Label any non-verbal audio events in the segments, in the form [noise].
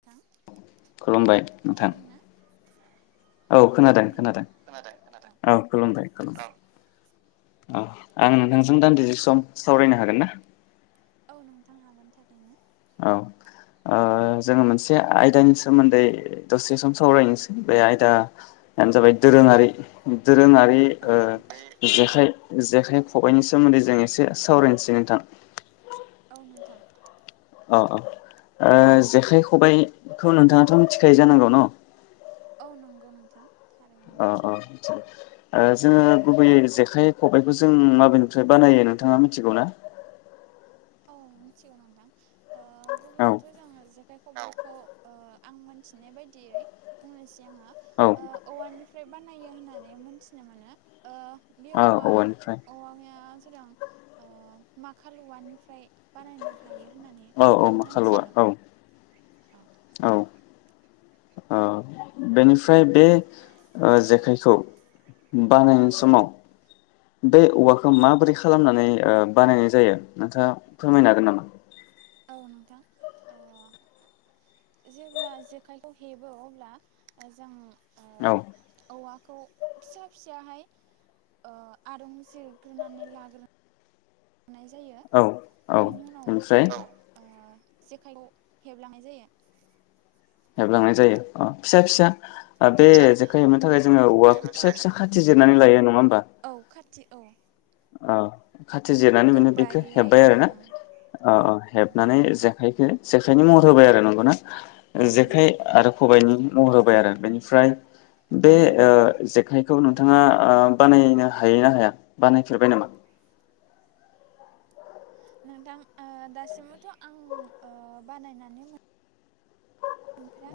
नोंथां खुलुमबाय नोंथां खोनादोंना औ खोनादों खुलुमबाय नोंथां खोनादों खोनादों औ खुलुमबाय औ खुलुमबाय औ आं नोंथांजों दान्दिसे सम सावरायनो हागोन ना? औ नोंथां हागोन थारैनो। औ जोङो मोनसे आयदानि सोमोन्दै दसे सम सावरायनोसै बे आयदायानो जाबाय दोरोङारि। दोरोङारि औ ओ नोंथां जेखाइ। खबाइनि सोमोन्दै जों एसे सावरायनोसै नोंथां। औ नोंथां। औ औ जेखाइ खबाइखौ नोंथाङाथ' मिथिखायो जानांगौ न औ नंगौ नोंथां। थारैनो अ अ मिथिगौ ओ। जोङो गुबैयै जेखाइ खबाइखौ जों माबेानिफ्राय बानायो नोंथाङा मिथिगौ ना? औ मोनथिगौ नोंथां। औ गुबैथ' जो जै। बे खबाइखौ आं मोनथिनाय बायदियै बुंनोसै औ आङो औवानिफ्राय बानायो होननानै मोनथिनो मोनो। औवानिफ्राय सोरां माखालुव ओमफ्राय बानायनो हायो। होननानै औ औ आं माखाल औआ मोनथियो औ। औ औ। औ बेनिफ्राय बे जेखाइखौ औ बानायनाय नोंथां समाव। बे औवाखौ माबोरै खालामनानै बानायनाय जायो नोंथाङा फोरमायनो हागोन नामा? औ नोंथां जेब्ला जेखाइखौ हेबो अब्ला जों। ओ औ। औवाखौ फिसा फिसाहाय आरं जिरग्रोनानै लाग्रो। नाय जायो। बेनि उनाव जों ओमफ्राय। ओ जेखाइखौ हेबलांनाय जायो। हेबलांनाय जायो अ फिसा फिसा। बे जेखाइ हेबनो थाखाय जोङो औवाखौ फिसा फिसा खाथि जिर नानै लायो नङा होनबा? औ खाथि औ। ‍ ओं। खाथि जिरनानै बिनो बेखौ गोबायै हेब्बाय आरोना ओ औ हेबनानै जेखाइजों। जेखायनि महर होबाय आरो नोंगौना। औ जेखाइ नंगौ आरो खबायाइनि। महर होबाय आरो बेनिफ्राय। बे औ नंगौ जेखाय। नोंथाङा बानायनो हायोना हाया? [inaudible] नोंथां दासिमबोथ' आं बानायनानै -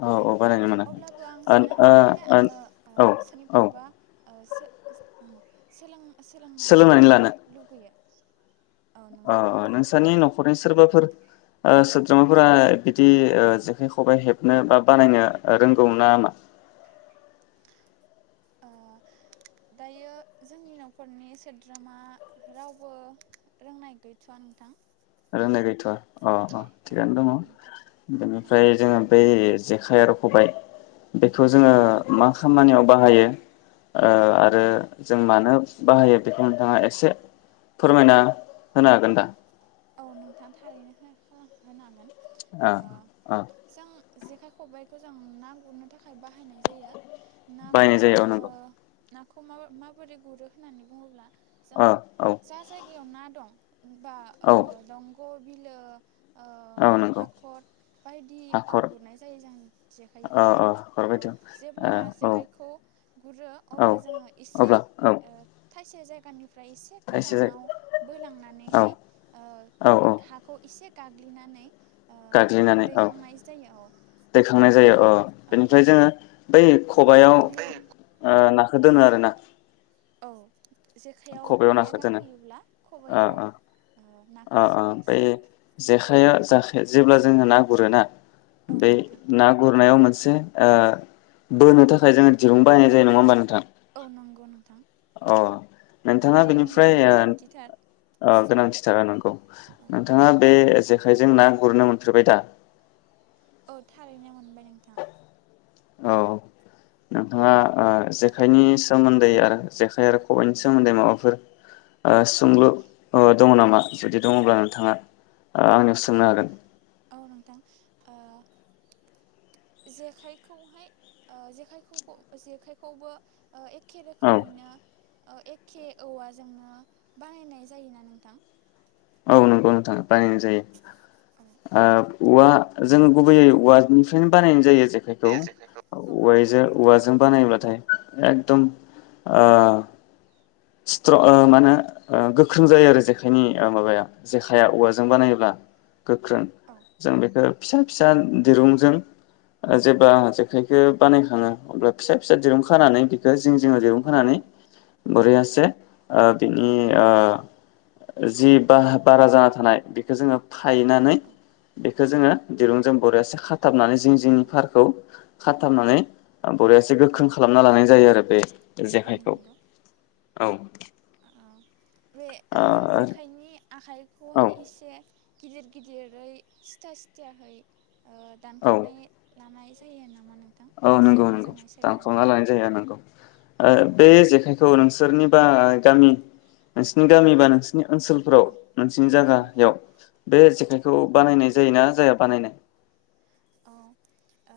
औ बानायनो मोनाखै अब्लाबो आं ओ सानो जे ओ आङो ओ औ औ सोरनिफ्रायबा। ओश सोलों सोलोंनानै सोलोंनानो लुगैयो। औ अ नंगौ नोंथां नोंसोरनि न'खरनि सोरबाफोर ओ सोद्रोमाफोरा बिदि ओ जेखाइ खबाइ हेबनो बा बानायनो रोंगौ नामा? ओ दायो जोंनि न'खरनि सोद्रोमा रावबो रोंनाय गैथ'वा नोंथां। रोंनाय गैथ'आ अ अ औ थिगानो दङ नंगौ नोंथां औ बेनिफ्राय जोङो। बै जेखाइ आरो खबाय बेखौ औ जोङो नोंथां मा खामानियाव। बाहायो। ओ औ आरो जों मानो बाहायो बेखौ नोंथाङा एसे फोरमायना होनो हागोन दा? औ नोंथां थारैनो [unintelligible] होनो हागोन। ओ ओ जों जेखाइ खबाइखौ जों ना गुरनो थाखाय बाहायनाय जायो। नाखौ बायनाय जायो औ ओ नंगौ नाखौ मा-माबोरै गुरो होननानै बुङोब्ला। जों ओ औ जा जायगायाव ना दं। होमबा औ। ग' बिलो ओ औ नंगौ हाखर हाखर बायदियाव गुरनाय जायो जों औ जेखाइखौ औ हाखर ओ बायदियाव जेब्ला ओ जेखाइखौ गुरो औ अब्ला जोङो एसे अब्ला औ ओ खायसे जायगानि फ्राय एसे थाइसे जायगा गोजानाव औ बोलांनानैहाय ओ औ औ थाखौ एसे गाग्लिनानै ओ गाग्लिनानै औ दैखांनाय जायो औ दैखांनाय ओ जायो औ औ बेनिफ्राय जोङो बै खबाइआव बेयाव ओ ना खो दोनो आरोना। औ जेखायाव खबायाव नाया नाखौ दोनो गाखोयोब्ला ओ खबाइआव ओ ओ नाखौ सोनो सोयो। जेखाइआ जाखाय जेब्ला जोङो ना गुरोना औ बे नोंथां ना गुरनायाव मोनस से ओ बोनो थाखाय जोङो दिरुं बायनाय जायो नङा होमबा नोंथां औ नंगौ नोंथां। अ नोंथाङा बेनिफ्राय दिरुंनि ओ गोनांथिथार ओ गोनांथिथार नंगौ औ नोंथाङा बे जेखाइजों ना गुरनो मोनफेरबायदा औ थारैनो मोनबाय नोंथां औ नोंथाङा ओ जेखाइनि सोमोन्दै आरो जेखाइ आरो खबाइनि सोमोन्दै माबाफोर ओ सोंलु अ दङ नामा जुदि दङब्ला नोंथाङा ओ आंनियाव औ सोंनो हागोन औ नोंथां ओ जेखाइखौहाय ओ जेखाइखौखौ जेखाइखौबो ओ एखे औ रोखोमैनो एखे औवाजोंनो बानायनाय जायोना नोंथां औ नंगौ नोंथां बानायनाय जायो औ ओ औवा जोंनो गुबैयै औवानिफ्रायनो बानायनाय जायो जेखाइखौ बे औ जेखायखौ औ औवा नों औवाजों खबाय बानायोबाथाय एकदम ओ स्ट्र ओ मा होनो गोख्रों जायो आरो जेखाइनि ए माबाया जेखाया औवाजों बानायोब्ला गोख्रों औ जों बेखो फिसा फिसा दिरुंजों ओ जेब्ला जेखाइखो बानायखाङो अब्ला फिसा फिसा दिरुं औ खानानै बिखो जिं जिङाव औ दिरुंखानानै नोंथां औ बोरैयासे ओ औ बिनि नंगौ ओ जि बाहा बारा जाना थानाय बेखौ जोङो फायनानै औ बे बेखौ जोङो दिरुंजों बरयासे खाथाबनानै जिं जिंनि औ फारखौ औ खाथाबनानै बर एसे गोख्रों खालामना लानाय जायो आरो बे जेखाइखौ औ आ आ-रो आखाइखौहाय एसे गिदिर गिदिरै सिथा सिथाहै ओ औ दानखावनाय लानाय जायो नामा नों औ नंगौ नंगौ दानखांना लानाय जायो नंगौ ओ औ बे जेखाय खौ नोंसोरनिबा गामि नोंसोरनि गामिबा नों ओनसोलफ्राव नोंसोरनि औ जागायाव बे जेखाइ बेखौ बानायनाय जायोना जाया बानायनाय? औ ओ‌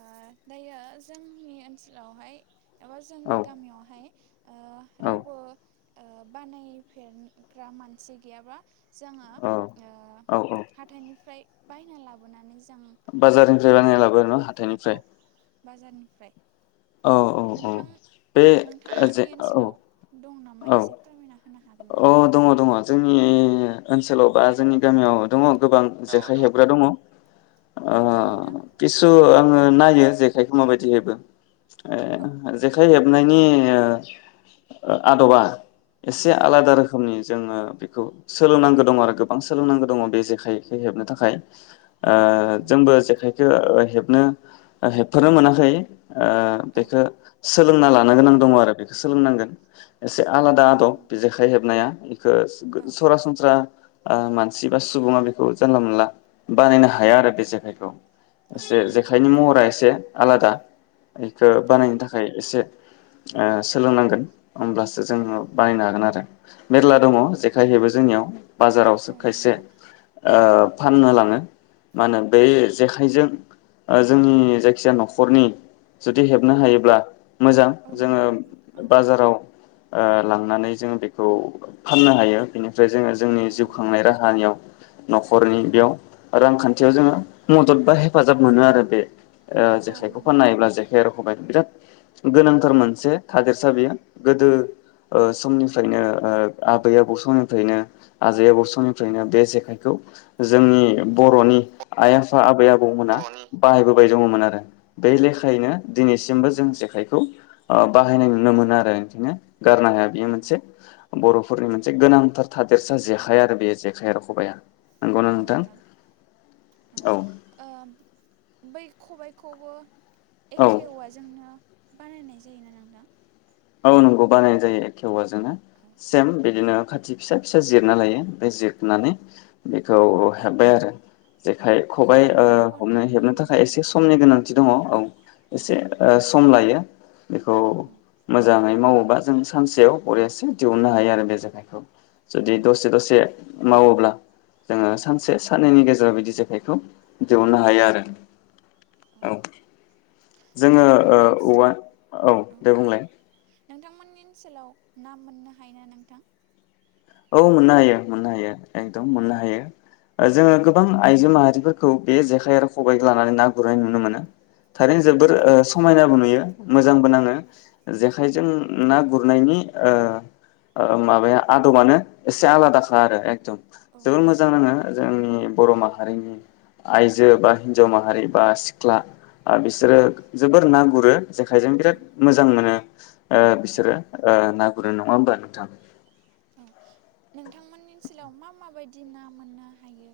दायो जोंनि ओनसोलावहाय एबा औ जोंनि गामियावहाय ओ औ रावबो ओ बानायफेरग्रा मानसि गैयाबा जोङो औ ओ औ औ हाथाइनिफ्राय बायना लाबोनानै जा बाजार नाखौ गुरफैयो औ बाजारनि औ ओमफ्राय औ नोंथां बे जे नोंथांमोननि औ ओनसोलाव दं नामा औ एसे फोरमायना हो होनो हागोन ना? अ दङ दङ जोंनि ओनसोलाव बा जोंनि गामियाव दङ। गोबां जेखाइ हेबग्रा दङ ओ औ नोंथां खिसु आङो नायो जेखाइखौ माबायदि हेबो औ ए जेखाइ हेब बानायनि ओ आदबा एसे औ आलादा रोखोमनि जोङो बेखौ सोलोंनांगौ दङ आरो गोबां सोलोंनांगौ दङ बे जेखाइखो हेबनो थाखाय औ ओ नंगौ नोंथां जोंबो जेखाइ हेबनो हेबथनो मोनाखै ओ बेखो सोलोंना लानो गोनां दङ आरो बेखौ सोलोंनांगोन एसे आलादा औ आदब औ जेखाइ हेबनाया सो‌ गो औ सरासनस्रा ओ मानसि बा सुबुङा बेखौ जानला मोनला बानायनो हाया आरो बे जेखाइखौ औ एसे नंगौ जेखायनि महरा एसे आलादा बेखौ औ बानायनो थाखाय एसे ओ सोलोंनांगोन होमब्लासो जोङो औ बानायनो हागोन आरो मेरला दङ औ जेखाइहेबो जोंनियाव बाजारावसो औ खायसे नंगौ ओ फाननो लाङो मा होनो बे औ जेखाइजों ओ जोंनि जायखि जाया न'खरनि जुदि हेबनो औ हायोब्ला मोजां औ जोङो नंगौ नोंथां औ बाजाराव ओ लांनानै जों बेखौ फाननो हायो बेनो। ओमफ्राय जोङो जोंनि औ जिउ नंगौ खांनाय राहानियाव न'खरनि बेयाव रांखान्थियाव जोङो मदद बा हेफाजाब मोनो आरो बे। ओ औ जेखायखौ फाननो नंगौ हायोब्ला जेखाइ र खबाय बिराद गोनांथार मोनसे थादेरसा बेयो गोदो ओ समनिफ्रायनो ओ आबै आबौ समनिफ्रायनो आजै आबौ समनिफ्रायनो बे जेखाइखौ जोंनि बर'नि आइ आफा आबै आ बौ मोना बर'नि बाहायबोबाय दङमोन आरो बे औ लेखायैनो औ दिनैसिमबो जों नंगौ जेखाइखौ ओ बाहायनाय नुनो मोनो आरो बेखायनो गारनो हाया। बेयो औ मोनसे। बर'फोरनि औ मोनसे गोनांथार थादेरसा औ जेखाइ आरो बे जेखाइ खबाया। औ [unintelligible] बै खबायखौबो। औ एखे औवा जोंनो बानायनाय जायोना नोंथां। नोंगौ बानायनाय जायोे एखे औवाजों औ [unintelligible] सेम बिदिनो। खाथि फिसा फिसा जिरना लायो ओमफ्राय जिरनानै औ बेखौ हेब्बाय आरो। जेखाय खबाइ ओ खबाइनि महर हमनो होनानै हेबनो हेबनाय थाखाय जायो एसे समनि गोनांथि दङ औ औ एसे ओ सम लायो। बेखौ। औ मोजाङै मावोबा जों सानसेयाव बरियासे दिहुननो हायो आरो बे जेखाइखौ औ जुदि नंगौ दसे दसे मावोब्ला जोङो औ सानसे साननैनि गेजेराव बिदि जेखाइखौ औ दिहुननो हायो आरो। औ जोङो ओ नोंथांमोननि औवा ओनसोलाव औ दे बुंलाय। नोंथांमोननि ओनसोलाव ना मोननो हायोना नोंथां। औ मोननो हायो मोननो हायो औ एकदम मोननो हायो ओ जोङो औ गोबां आइजो माहारिफोरखौ बे जेखाइ आरो खबाइखौ लानानै ना गुरनाय नुनो मोनो थारैनो औ जोबोर नंगौ ओ समायनाबो नुयो मोजांबो नाङो औ जेखाइजों ना गुरनायनि ओ ओ माबाया आदबानो एसे आलादाखा आरो एकदम। औ जोबोर नंगौ मोजां नाङो जोंनि बर' माहारिनि आइजो बा हिनजाव माहारि बा सिख्ला। ओ बिसोरो औ जोबोर ना गुरो। जेखायजों बिराद औ मोजां मोनो ओ औ बिसोरो ओ ना गुरो नङा होमबा नोंथां। औ नोंथांमोननि ओनसोलाव मा माबायदि ना मोननो हायो।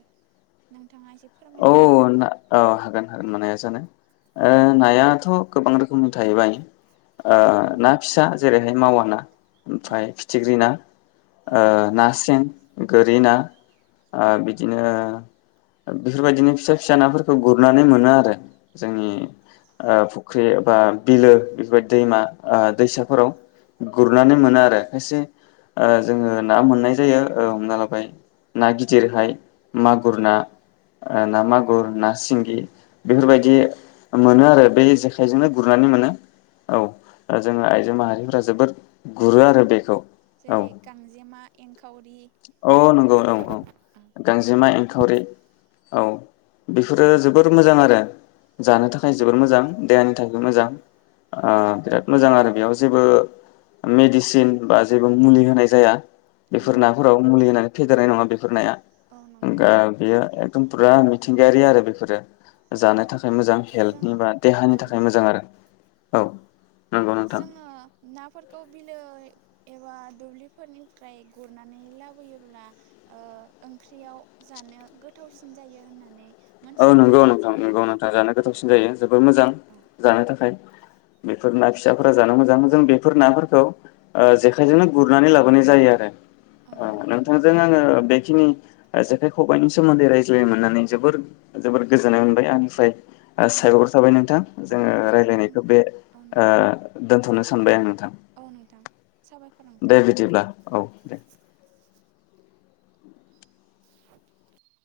नोंथाङा एसे फोरमायना होनो हागोन? औ-औ हागोन हागोन मानो हाया जानो। नायाथ' गोबां रोखोमनि थाहैबाय औ ओ नंगौ ना नोंथां फिसा थारैनो जेरैहाय मावा ना औ ओमफ्राय फिथिख्रि ना औ ना सें गोरि ना औ ओ बिदिनो बेफोरबायदिनो फिसा फिसा नाफोरखौ गुरनानै मोनो आरो जोंनि औ फुख्रि बा बिलो बेफोरबायदि दैमा दैसाफोराव गुरनानै नंगौ मोनो आरो नोंथां खायसे जोङो ना मोननाय जायो हमना लाबाय ना गिदिरहाय मागुर औ ना ना नंगौ मागुर ना सिंगि औ बेफोरबायदि मोनो आरो बे जेखायजोंनो गुरनानै मोनो औ दा जोङो आइजो माहारिफोरा जोबोद गुरो आरो उम बेखौ औ जेरै गांजेमा एंखावरि औ नंगौ औ औ गांजेमा एंखावरि औ बेफोरो जोबोर मोजां आरो जानो थाखाय जोबोर मोजां देहानि थाखाय औ मोजां औ बिराद मोजां आरो बेयाव जेबो मेडिसिन बा जेबो मुलि होनाय जाया। औ बेफोर नंगौ नाफोराव मुलि होनानै। फेदेरनाय नङा बेफोर नाया औ नंगौ [unintelligible] बियो ओम फुरा मिथिंगायारि आरो बेफोरो‌। जानो औ थाखाय मोजां जों हेल्थनि बा देहानि औ थाखाय। नंगौ मोजां आरो औ नंगौ नोंथां जोङो नाफोरखौ बिलो एबा दुब्लिफोरनिफ्राय गुरनानै लाबोयोब्ला ओंख्रियाव जानो गोथावसिन जायो होननानै औ मोनथिनाय नंगौ मोननाय नोंथां जायो नंगौ नोंथां जानो गोथावसिन जायो जोबोर मोजां औ जानो थाखाय। बेफोर ना औ फिसाफोरा जानो मोजां मोजां बेफोर नाफोरखौ जेखायजोंनो गुरनानै लाबोनाय जायो आरो औ नंगौ नोंथां नोंथांजों आङो बेखिनि जेखाइ खबाइनि सोमोन्दै रायज्लायै मोननानै जोबोर जोबोद गोजोननाय मोनबाय आंनिफ्राय औ साबायख'र नोंथां थाबाय नोंथां औ जोङो नोंथां नों रायलायनायखौ बे औ ओ नोंथां दोनथ'नो सानबाय आं नोंथां औ नोंथां साबायखर दे नोंथां बिदिब्ला औ दे [inaudible]